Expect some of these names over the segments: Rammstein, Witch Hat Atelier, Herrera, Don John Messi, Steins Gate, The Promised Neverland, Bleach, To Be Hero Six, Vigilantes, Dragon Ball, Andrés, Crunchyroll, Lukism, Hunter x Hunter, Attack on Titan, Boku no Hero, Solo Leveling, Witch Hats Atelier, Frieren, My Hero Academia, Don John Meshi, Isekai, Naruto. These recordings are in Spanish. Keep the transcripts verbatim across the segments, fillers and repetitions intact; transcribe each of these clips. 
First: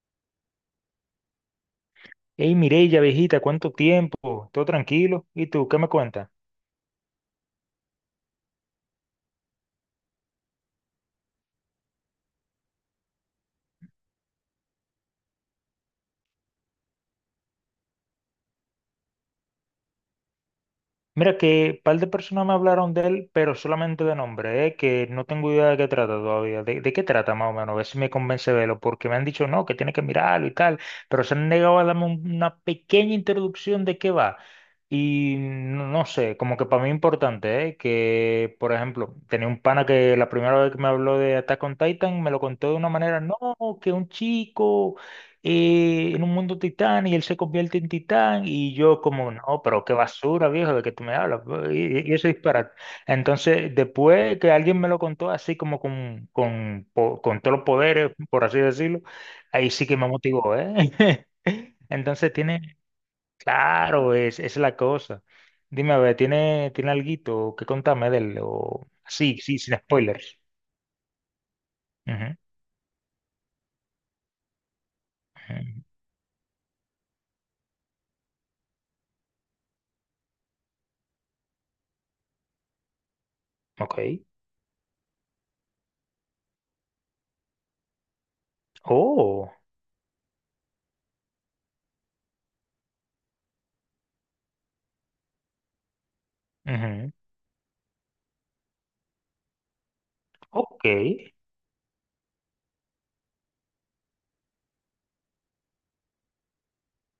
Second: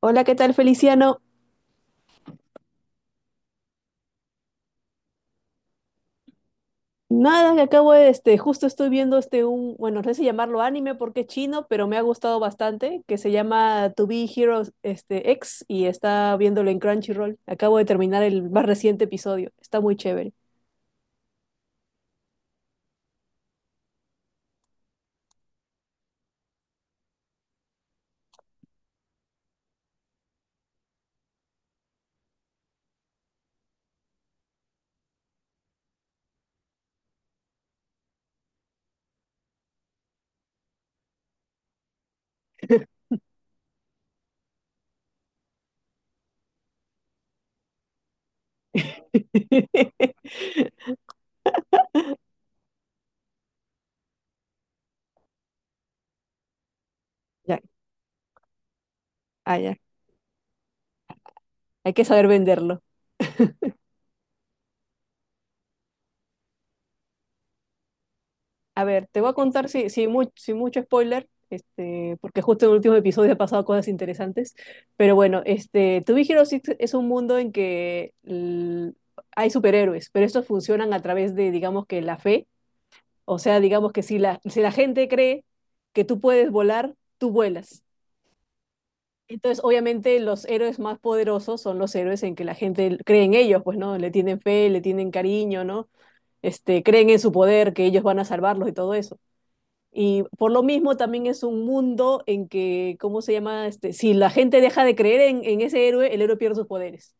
Hola, ¿qué tal, Feliciano? Hey, Mireya, viejita, ¿cuánto tiempo? ¿Todo tranquilo? ¿Y tú qué me cuentas? Nada, que acabo de, este, justo estoy viendo este un, bueno, no sé si llamarlo anime porque es chino, pero me ha gustado bastante, que se llama To Be Heroes este, X y está viéndolo en Crunchyroll. Acabo de terminar el más reciente episodio, está muy chévere. Mira que un par de personas me hablaron de él, pero solamente de nombre, ¿eh? Que no tengo idea de qué trata todavía. ¿De, de qué trata más o menos? A ver si me convence de verlo, porque me han dicho no, que tiene que mirarlo y tal, pero se han negado a darme un- una pequeña introducción de qué va. Y no, no sé, como que para mí es importante, ¿eh? Que, por ejemplo, tenía un pana que la primera vez que me habló de Attack on Titan me lo contó de una manera, no, que un chico y en un mundo titán y él se convierte en titán y yo como, no, pero qué basura, viejo, de que tú me hablas, pues, y, y eso es disparate. Entonces, después que alguien me lo contó así como con, con, po- con todos Ya, los poderes, por así decirlo, ah, ahí ya, sí que me motivó, ¿eh? hay que saber Entonces tiene, venderlo. claro, es, es la cosa. Dime, a ver, ¿tiene, tiene alguito que contarme de él? A O ver, te voy a sí, sí, contar sin sin sí, spoilers. mucho spoiler, este, Ujú, porque justo en el último episodio ha pasado cosas interesantes. Pero bueno, ujú. este, To Be Hero Six es un mundo en que l- hay superhéroes, pero estos funcionan a través de, digamos que la fe. O sea, digamos que si Ok. la, si la gente cree que tú puedes volar, tú vuelas. Oh. Entonces, obviamente, los héroes más poderosos son los héroes en que la gente cree en ellos, pues, ¿no? Le tienen fe, le tienen cariño, ¿no? Este, creen Ujú. en su poder, que ellos van a salvarlos y todo eso. Y por lo Ok. mismo también es un mundo en que, ¿cómo se llama? Este, si la gente deja de creer en, en ese héroe, el héroe pierde sus poderes.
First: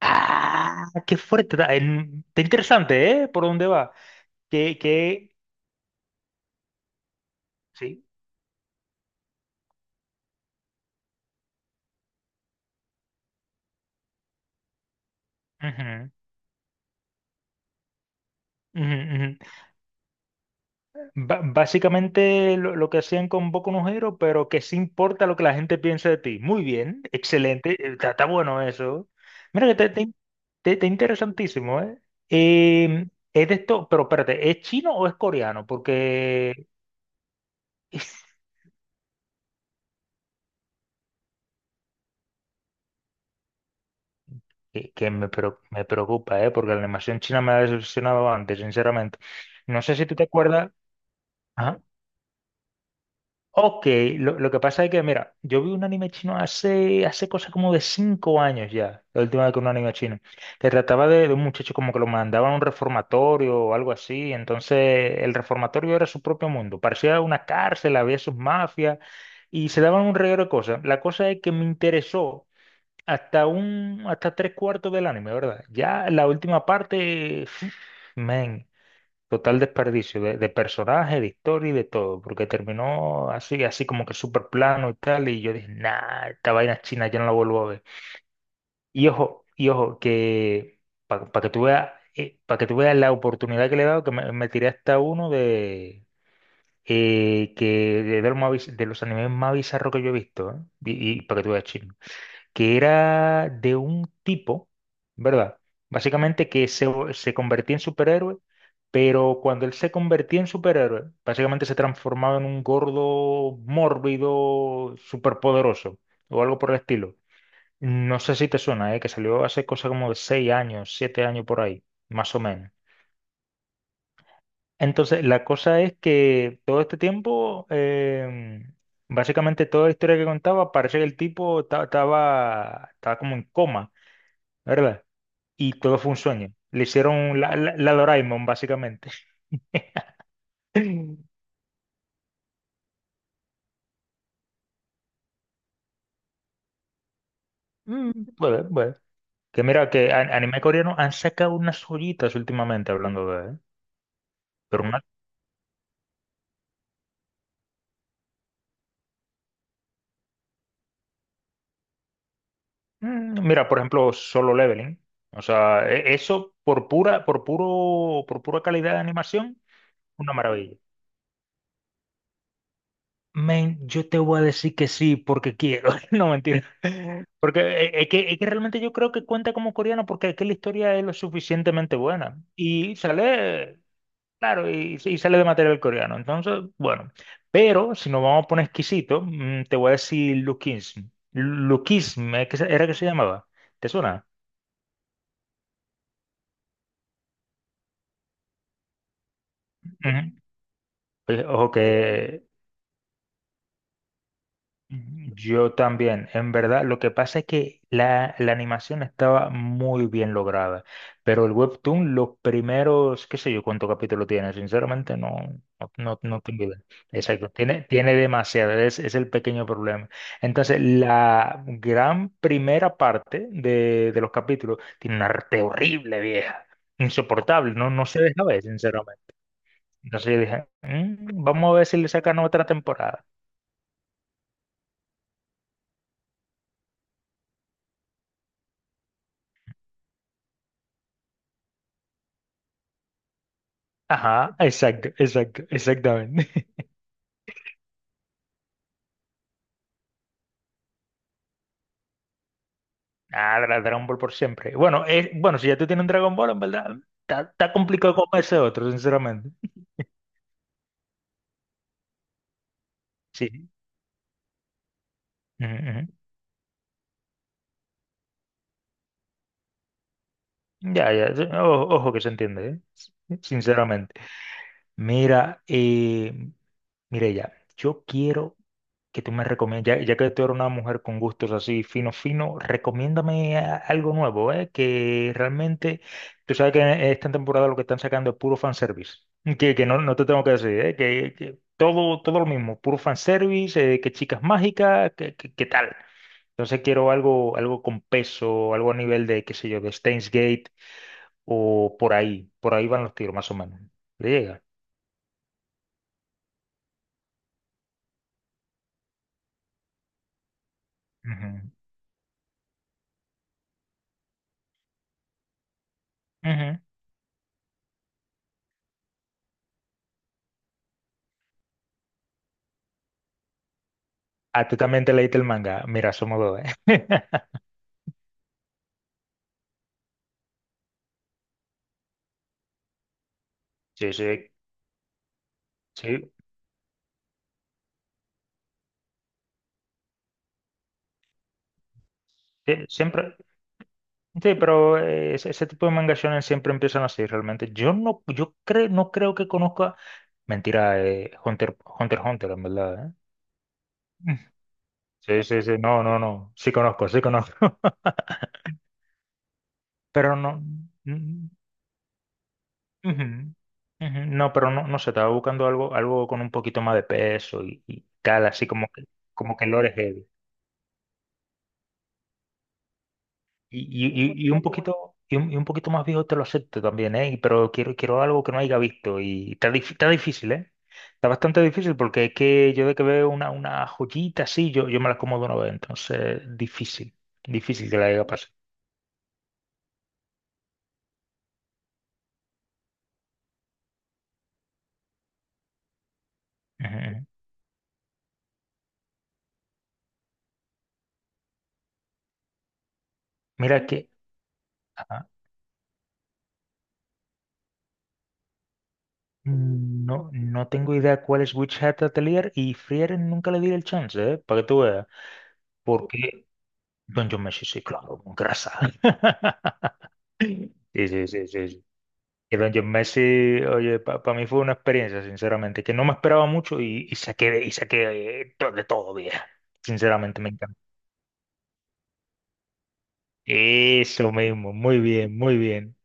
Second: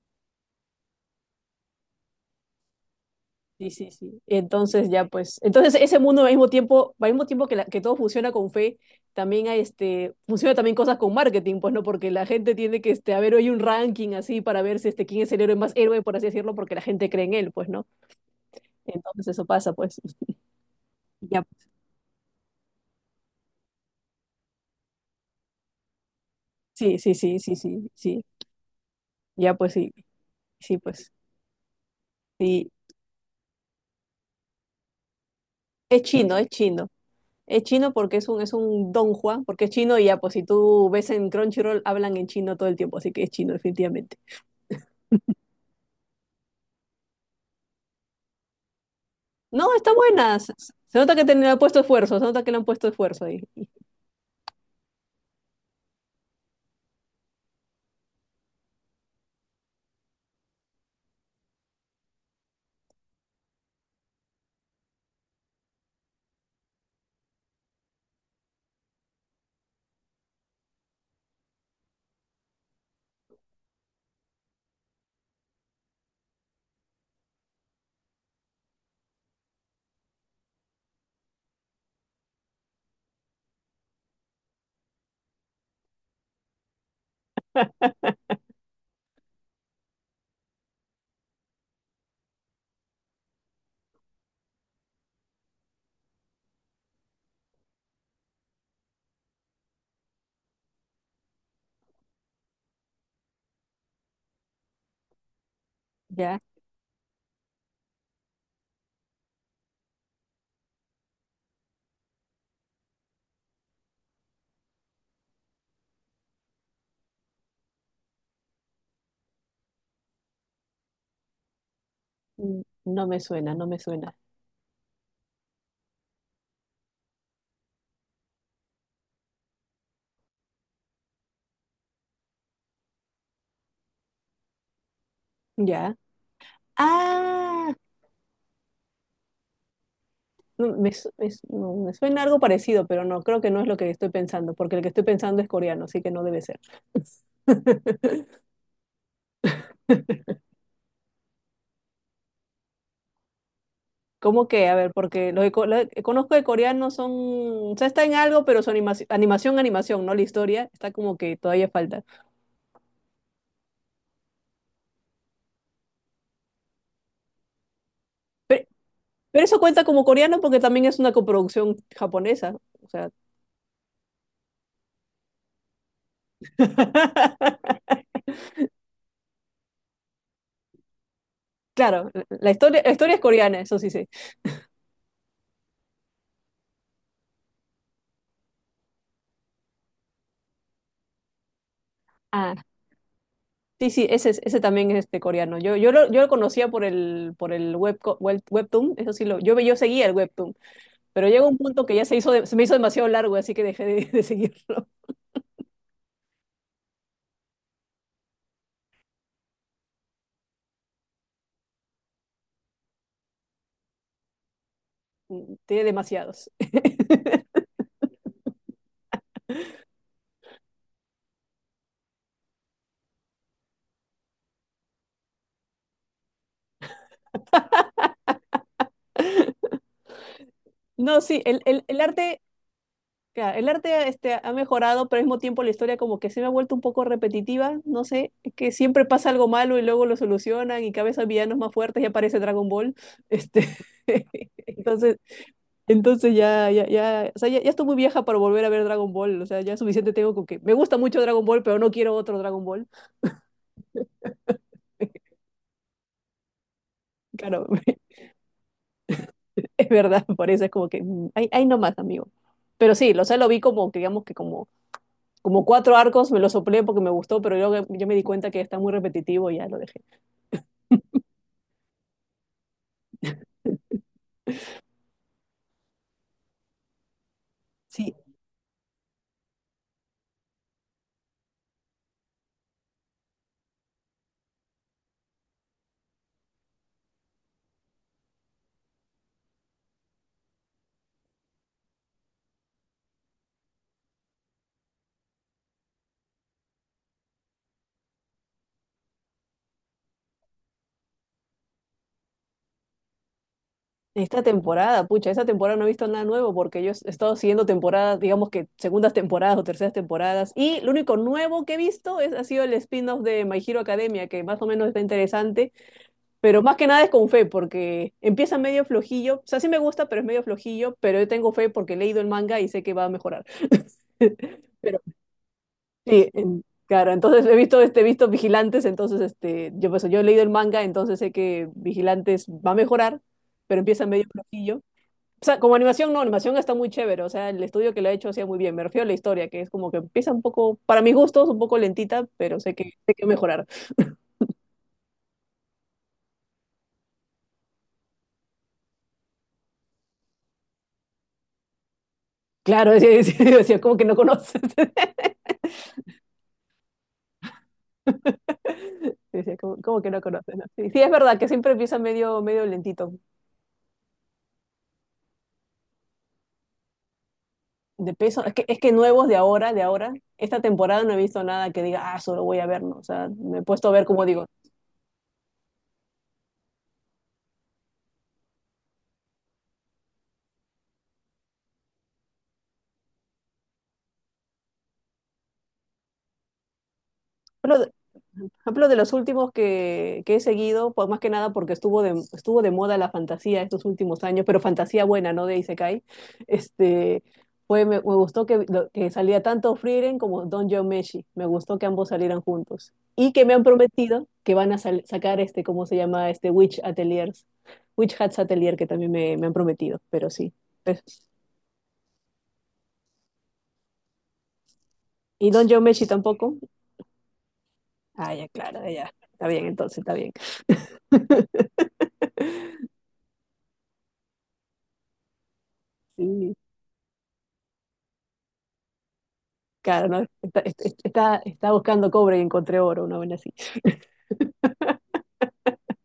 Ah, qué fuerte. Está, en- está interesante, ¿eh? Por dónde Sí, sí, va. sí. Que, Entonces ya que, pues, entonces ese mundo al mismo tiempo, al mismo tiempo que, la- que todo sí. funciona con fe, también hay este, funciona también cosas con marketing, pues no, porque la gente tiene que, este, a ver, hay un ranking así para ver si este, quién es el héroe más héroe, Ujú, por así decirlo, porque la gente cree en él, pues no. ujú, ujú. Entonces eso pasa, pues. Ba- Ya, básicamente lo, lo que hacían con Boku no Hero, pero que sí importa lo que la gente piense de ti. Muy sí, bien, sí, sí, sí, excelente. sí, eh, Está, sí. está bueno eso. Ya Mira pues que te, sí, te- te- sí, te pues. interesantísimo, ¿eh? Sí. Eh, es de esto, pero espérate, ¿es chino o es coreano? Es chino, es Porque chino. Es chino es- porque es un, es un Don Juan, porque es chino y ya, pues si tú ves en Crunchyroll, hablan en chino todo el tiempo, así que es chino, definitivamente. que, que me, preo- me preocupa, ¿eh? Porque la animación china me ha decepcionado antes, sinceramente. No, No está sé si tú te buena. Se acuerdas. se nota que te le han Ah, puesto esfuerzo, se nota que le han puesto esfuerzo ahí. ok, lo, lo que pasa es que, mira, yo vi un anime chino hace, hace cosa como de cinco años ya, la última vez que un anime chino, que trataba de, de un muchacho como que lo mandaban a un reformatorio o algo así, entonces el reformatorio era su propio mundo, parecía una cárcel, había sus mafias y se daban un reguero de cosas. La cosa es que me interesó hasta un, hasta tres cuartos del anime, ¿verdad? Ya la última parte, man, total desperdicio de, de personaje, de historia y de todo, porque terminó así, así como que súper plano y tal, y yo dije, nah, esta vaina china ya no la vuelvo a ver. Y ojo, y ojo, que para que tú veas, para que tú veas la oportunidad que le he dado, que me, me tiré hasta uno de eh, que, de, de los más biz- de los animes más bizarros que yo he visto, ¿eh? Y, para que tú veas chino que era de un tipo, ¿verdad? Ya. Básicamente que se, se convertía en superhéroe, pero cuando él se convertía en superhéroe, básicamente se transformaba en un gordo mórbido superpoderoso o algo por el estilo. No sé si te suena, ¿eh? Que salió hace cosa como de seis años, siete años por ahí, más o Mm, menos. No me suena, no me suena. Entonces, la cosa es que todo este tiempo, em, básicamente toda la historia que contaba, parece que el tipo ta- estaba, estaba como en coma, ¿verdad? Y Ya. todo fue un sueño. Le hicieron la, Ah, la, la Doraemon, básicamente. no, me, su- me su- no, me suena algo parecido, pero no, creo que no es lo que estoy pensando, porque el que estoy pensando es coreano, así que no debe ser. Mm, Bueno, bueno. Que mira, que a- anime coreano han sacado unas joyitas últimamente hablando de, ¿eh? ¿Cómo que? A Pero ver, una- porque los que co- lo que conozco de coreanos son, o sea, está en algo, pero su animaci- animación, animación, ¿no? La historia está como que todavía falta. mm, mira, por ejemplo, Solo Leveling. O sea, e- eso por pura, por puro, por pura Pero, calidad de pero eso animación, cuenta como una coreano porque maravilla. también es una coproducción japonesa. O sea, Men, yo te voy a decir que sí porque quiero. No, mentira. Porque eh, es que, es que realmente yo creo que cuenta como coreano porque es que la historia es lo suficientemente claro, la buena. la historia, la Y historia es coreana, eso sale sí sé. Claro, y, y sale de material coreano. Entonces, bueno, pero si nos vamos a poner exquisito, mm, te voy a decir Lukism. Lukism, ¿eh? Ah, ¿Qué se- ¿era que se llamaba? ¿Te sí, sí, suena? ese, es- ese también es este coreano. Yo, yo, lo, yo lo conocía por el, por el webco- web, webtoon, eso sí lo, yo, ve- yo seguía el Ujú. webtoon, pero Oye, llegó un ojo punto que ya se hizo, que de- se me hizo demasiado largo, así que dejé de, de seguirlo. yo también, en verdad, lo que pasa es que la, la animación estaba muy bien lograda, pero el webtoon, los primeros, qué sé yo, cuánto capítulo tiene, sinceramente no, Tiene no, no, no demasiados. tengo idea. Exacto, tiene, tiene demasiado, es, es el pequeño problema. Entonces, la gran primera parte de, de los capítulos tiene un arte horrible, vieja, insoportable, no, no se deja ver, sinceramente. Entonces yo dije: No, sí, "Mm, el, vamos a el, ver si el le sacan arte, otra temporada." claro, el arte este, ha mejorado, pero al mismo tiempo la historia como que se me ha vuelto un poco repetitiva, no sé, que siempre pasa algo malo y luego lo solucionan y cada vez hay villanos más fuertes y aparece Dragon Ball. Este, Ajá, exacto, entonces, exacto, entonces exactamente. ya, ya, ya, o sea, ya, ya estoy muy vieja para volver a ver Dragon Ball, o sea, ya suficiente tengo con que me gusta mucho Dragon Ball, pero no quiero otro Dragon Ball. Ah, Dra- Dragon Ball por siempre. Bueno, eh, bueno, si ya tú tienes un Dragon Ball, en verdad, está, Claro, está complicado como ese otro, sinceramente. es verdad, por eso es como que, mm, ahí ahí nomás, amigo. Pero sí, lo, o sea, lo vi Sí. como, que, digamos que como como Ujú, cuatro ujú. arcos, me lo soplé porque me gustó, pero yo, yo me di cuenta que está muy repetitivo y ya lo dejé. Ya, ya, sí, o- ojo, que se entiende, ¿eh? Sinceramente. Mira, eh, Mireya, yo Sí. quiero que tú me recomiendes, ya, ya que tú eres una mujer con gustos así fino, fino, recomiéndame a- algo nuevo, ¿eh? Que realmente, tú sabes que en esta temporada lo que están sacando es puro fanservice, que, que no, no te tengo que decir, ¿eh? Que, que todo, todo lo mismo, puro fanservice, eh, que chicas mágicas, que, que, que tal. Entonces quiero algo, algo con peso, algo a nivel de, qué sé yo, de Steins Gate o por ahí, por ahí van los tiros más o menos. ¿Le Esta llega? temporada, pucha, esta temporada no he visto nada nuevo porque yo he estado siguiendo temporadas, digamos que segundas temporadas o terceras temporadas, y lo único Ujú. nuevo que he visto es, ha sido el spin-off de My Hero Academia, que más o menos está interesante, pero más Ujú. que nada es con fe porque empieza medio flojillo, o sea, sí me gusta, pero es medio flojillo, pero yo tengo fe porque he leído el manga y sé que va a mejorar. Ah, tú también te leíste el manga. Mira, Sí, somos dos, en- ¿eh? claro, entonces he visto, este, he visto Vigilantes, entonces este, yo, pues, yo he leído el manga, entonces sé que Vigilantes va a mejorar, pero empieza Sí, medio sí, flojillo. O sea, como animación, no, sí. animación está muy chévere, o sea, el estudio que lo ha hecho hacía muy bien, me refiero a la historia, que es como que empieza un poco, para mis gustos, un poco lentita, pero sé Sí, que sé que va a siempre, mejorar. sí, pero eh, ese, ese tipo de manga shonen siempre empiezan así, realmente. Yo no, yo creo, no creo que conozca. Mentira, eh, Hunter, Hunter x Hunter, en Claro, verdad, decía, ¿eh? decía, decía, como que no Mm. conoces. Sí, sí, sí. No, no, no. Sí conozco, sí conozco. Decía, como, como que no Pero conoces, no. ¿no? Sí, sí, es verdad Mm, que siempre empieza medio, medio lentito. ujú, ujú. No, pero no, no sé, estaba buscando algo, algo con un poquito más de peso y, y De peso, tal, es que, así es como que que, nuevos de como que ahora, de lore ahora, heavy. esta temporada no he visto nada que diga, ah, solo voy a ver, ¿no? O sea, me he puesto a ver, Y, como y- digo, y- y un poquito, y un, y un poquito más viejo te lo acepto también, ¿eh? Y- Pero quiero, quiero, algo que no haya visto. Y está, dif- está difícil, ¿eh? Está bastante difícil porque es que yo de que veo una, una joyita así, yo, yo me las como de una vez. Entonces, difícil. ejemplo, de, Difícil que la haya por pasado. ejemplo, de los últimos que, que he seguido, pues más que nada porque estuvo de, estuvo de moda la fantasía estos últimos años, pero fantasía buena, ¿no? De Isekai. Ujú, Este, ujú. Fue, me, me gustó que, lo- que salía tanto Frieren como Don John Meshi. Me gustó que ambos salieran juntos. Y que me han Mira, sí, que, prometido que van a sal- ajá, sacar este, ¿cómo se llama? Este Witch Ateliers. Witch Hats Atelier, que también me, me han prometido, pero no, sí. no tengo Pues, idea cuál es Witch Hat Atelier y Frieren nunca le di el chance, ¿eh? Para que tú veas. ¿y Don John Meshi Porque tampoco? Don John Messi, sí, claro, Ah, con ya, grasa. claro, ya. Está bien, entonces, está bien. Sí, sí, sí, sí. Que Don John Messi, oye, para mí fue una experiencia, sinceramente, que no me esperaba Sí. mucho y, y saqué, de- y saqué eh, to- de todo, vieja. Claro, no, Sinceramente, me está, encanta. está, Está buscando cobre y encontré oro, una buena así. Eso mismo, muy bien, muy bien.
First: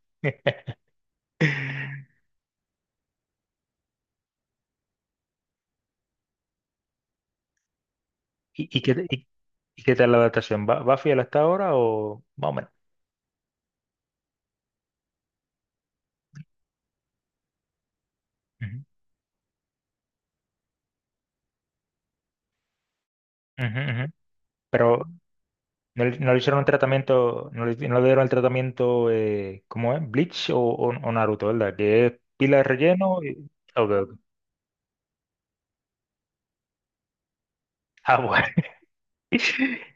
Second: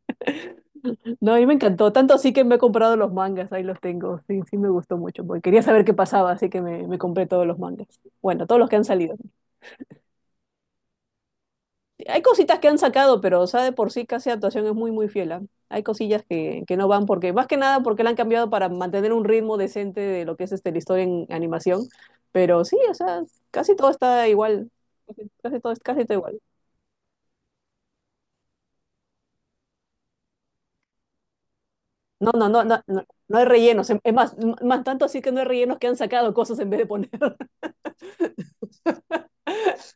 No, a mí me encantó, tanto así que me he comprado los mangas, ahí los tengo, sí, sí me gustó mucho, porque quería saber qué pasaba, así que me, me compré todos los mangas. Bueno, todos los ¿Y, que y han qué, salido. y, y qué tal la adaptación? ¿Va, va fiel hasta ahora Hay o más o cositas que menos? han sacado, pero, o sea, de por sí casi actuación es muy, muy fiel. ¿Ah? Hay cosillas que, que no van, porque más que nada porque la han cambiado para Ujú, mantener un ritmo decente de lo que es este, la historia en animación, pero sí, o sea, casi ujú, todo ujú. está igual, Pero casi, casi todo, casi no, todo le no le igual. hicieron el tratamiento, no le, no le dieron el tratamiento, eh, ¿cómo es? Bleach o, o- o Naruto, ¿verdad? Que es No, no, pila no, de no, no, relleno. no hay y- rellenos. Ok, Es ok. más, más tanto así que no hay rellenos que han sacado cosas en vez de poner. Ah, bueno.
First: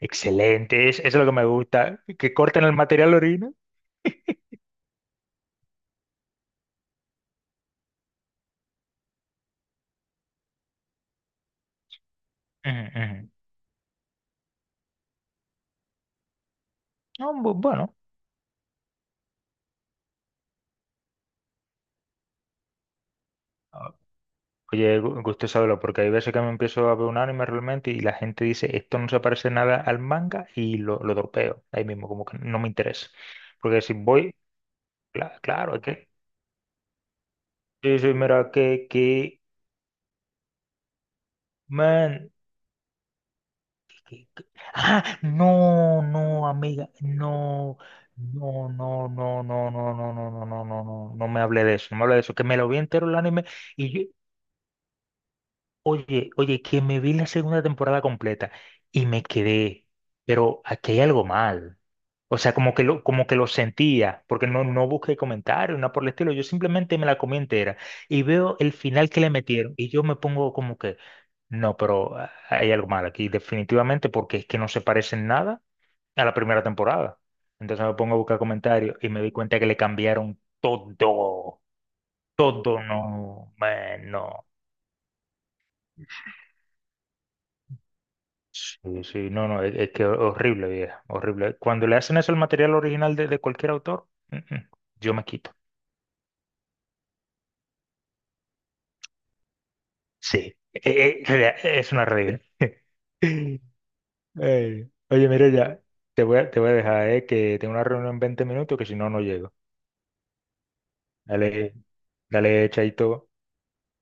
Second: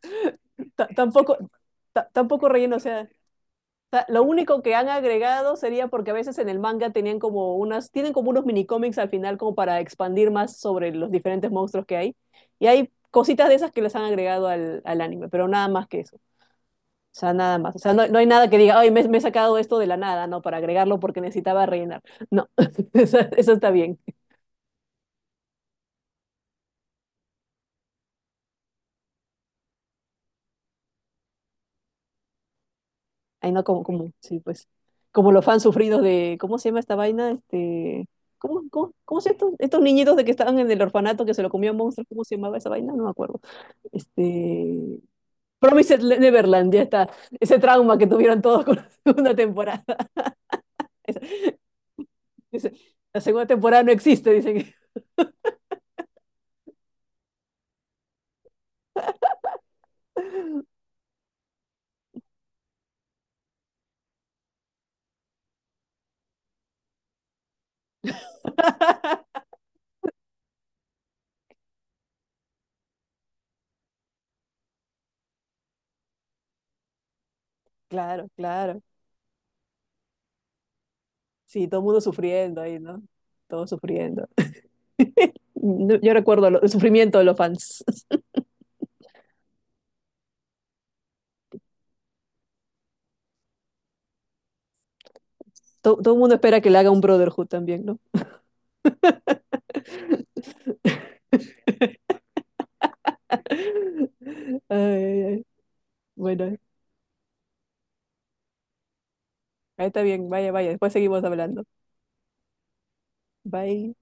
T- Excelente, es- eso es lo que tampoco, me t- gusta, que Tampoco corten el relleno, o sea, material orina. ta- lo único que han agregado sería porque a veces en el manga tenían como unas, tienen como unos mini cómics al final como para expandir más sobre los diferentes monstruos que hay. Y hay Ujú, ujú. cositas de esas que les han agregado al, al anime, pero nada más que eso. O No, sea, bu- nada más. O sea, bueno, no, no hay nada que diga, ay, me, me he sacado esto de la nada, ¿no? Para agregarlo porque necesitaba rellenar. No, eso, eso está ah, bien. oye, gu- gusto saberlo, porque hay veces que me empiezo a ver un anime realmente y la gente dice, esto no se parece nada al manga y lo, lo dropeo ahí mismo, como que no me interesa. Ay, no, Porque como, si como, voy, sí, pues. Como cla- los fans claro, es sufridos que, de, ¿cómo se llama esta vaina? sí, Este, sí, mira, ¿cómo, que, cómo, cómo se que, estos, estos niñitos de que estaban en el orfanato que se lo comió un monstruo? ¿Cómo man, se llamaba esa vaina? No me acuerdo. ¿Qué- qué? Este, Ah, Promised no, Le- no, Neverland, ya amiga, está. Ese no, trauma que tuvieron todos no, con la no, segunda no, no, no, temporada. no, no, no, no, no, no, no me hable de eso, no me hable de eso, que me lo Dice, vi entero el la anime segunda temporada y no yo, existe, dicen. Oye, oye, que me vi la segunda temporada completa y me quedé, pero aquí hay algo mal. O sea, como que lo, como que lo sentía, porque no, no busqué comentarios, nada por el estilo, yo simplemente me la comí entera y veo el final que le metieron y yo me pongo como que, no, pero ah, hay algo mal aquí, definitivamente, porque es que no se parece en nada a la primera temporada. Entonces me pongo a Claro, buscar claro. comentarios y me di cuenta que le cambiaron todo, Sí, todo el mundo sufriendo ahí, todo, ¿no? no, Todos man, sufriendo. no. No, yo recuerdo lo- el sufrimiento de los fans. Sí, sí, no, no, es, es que horrible, vieja, horrible. Cuando le hacen eso al material original de, de cualquier autor, mm, mm, yo me quito. Todo, todo el mundo espera que le haga un Brotherhood también, ¿no? Sí, eh, eh, rea- es una regla. Ay, Ey, ay, oye, ay. mira ya, te voy a, Bueno, te voy a dejar, eh, que tengo una reunión en veinte minutos que si no, no llego. ahí está bien. Vaya, vaya. Después seguimos hablando. Dale, dale, chaito. Bye.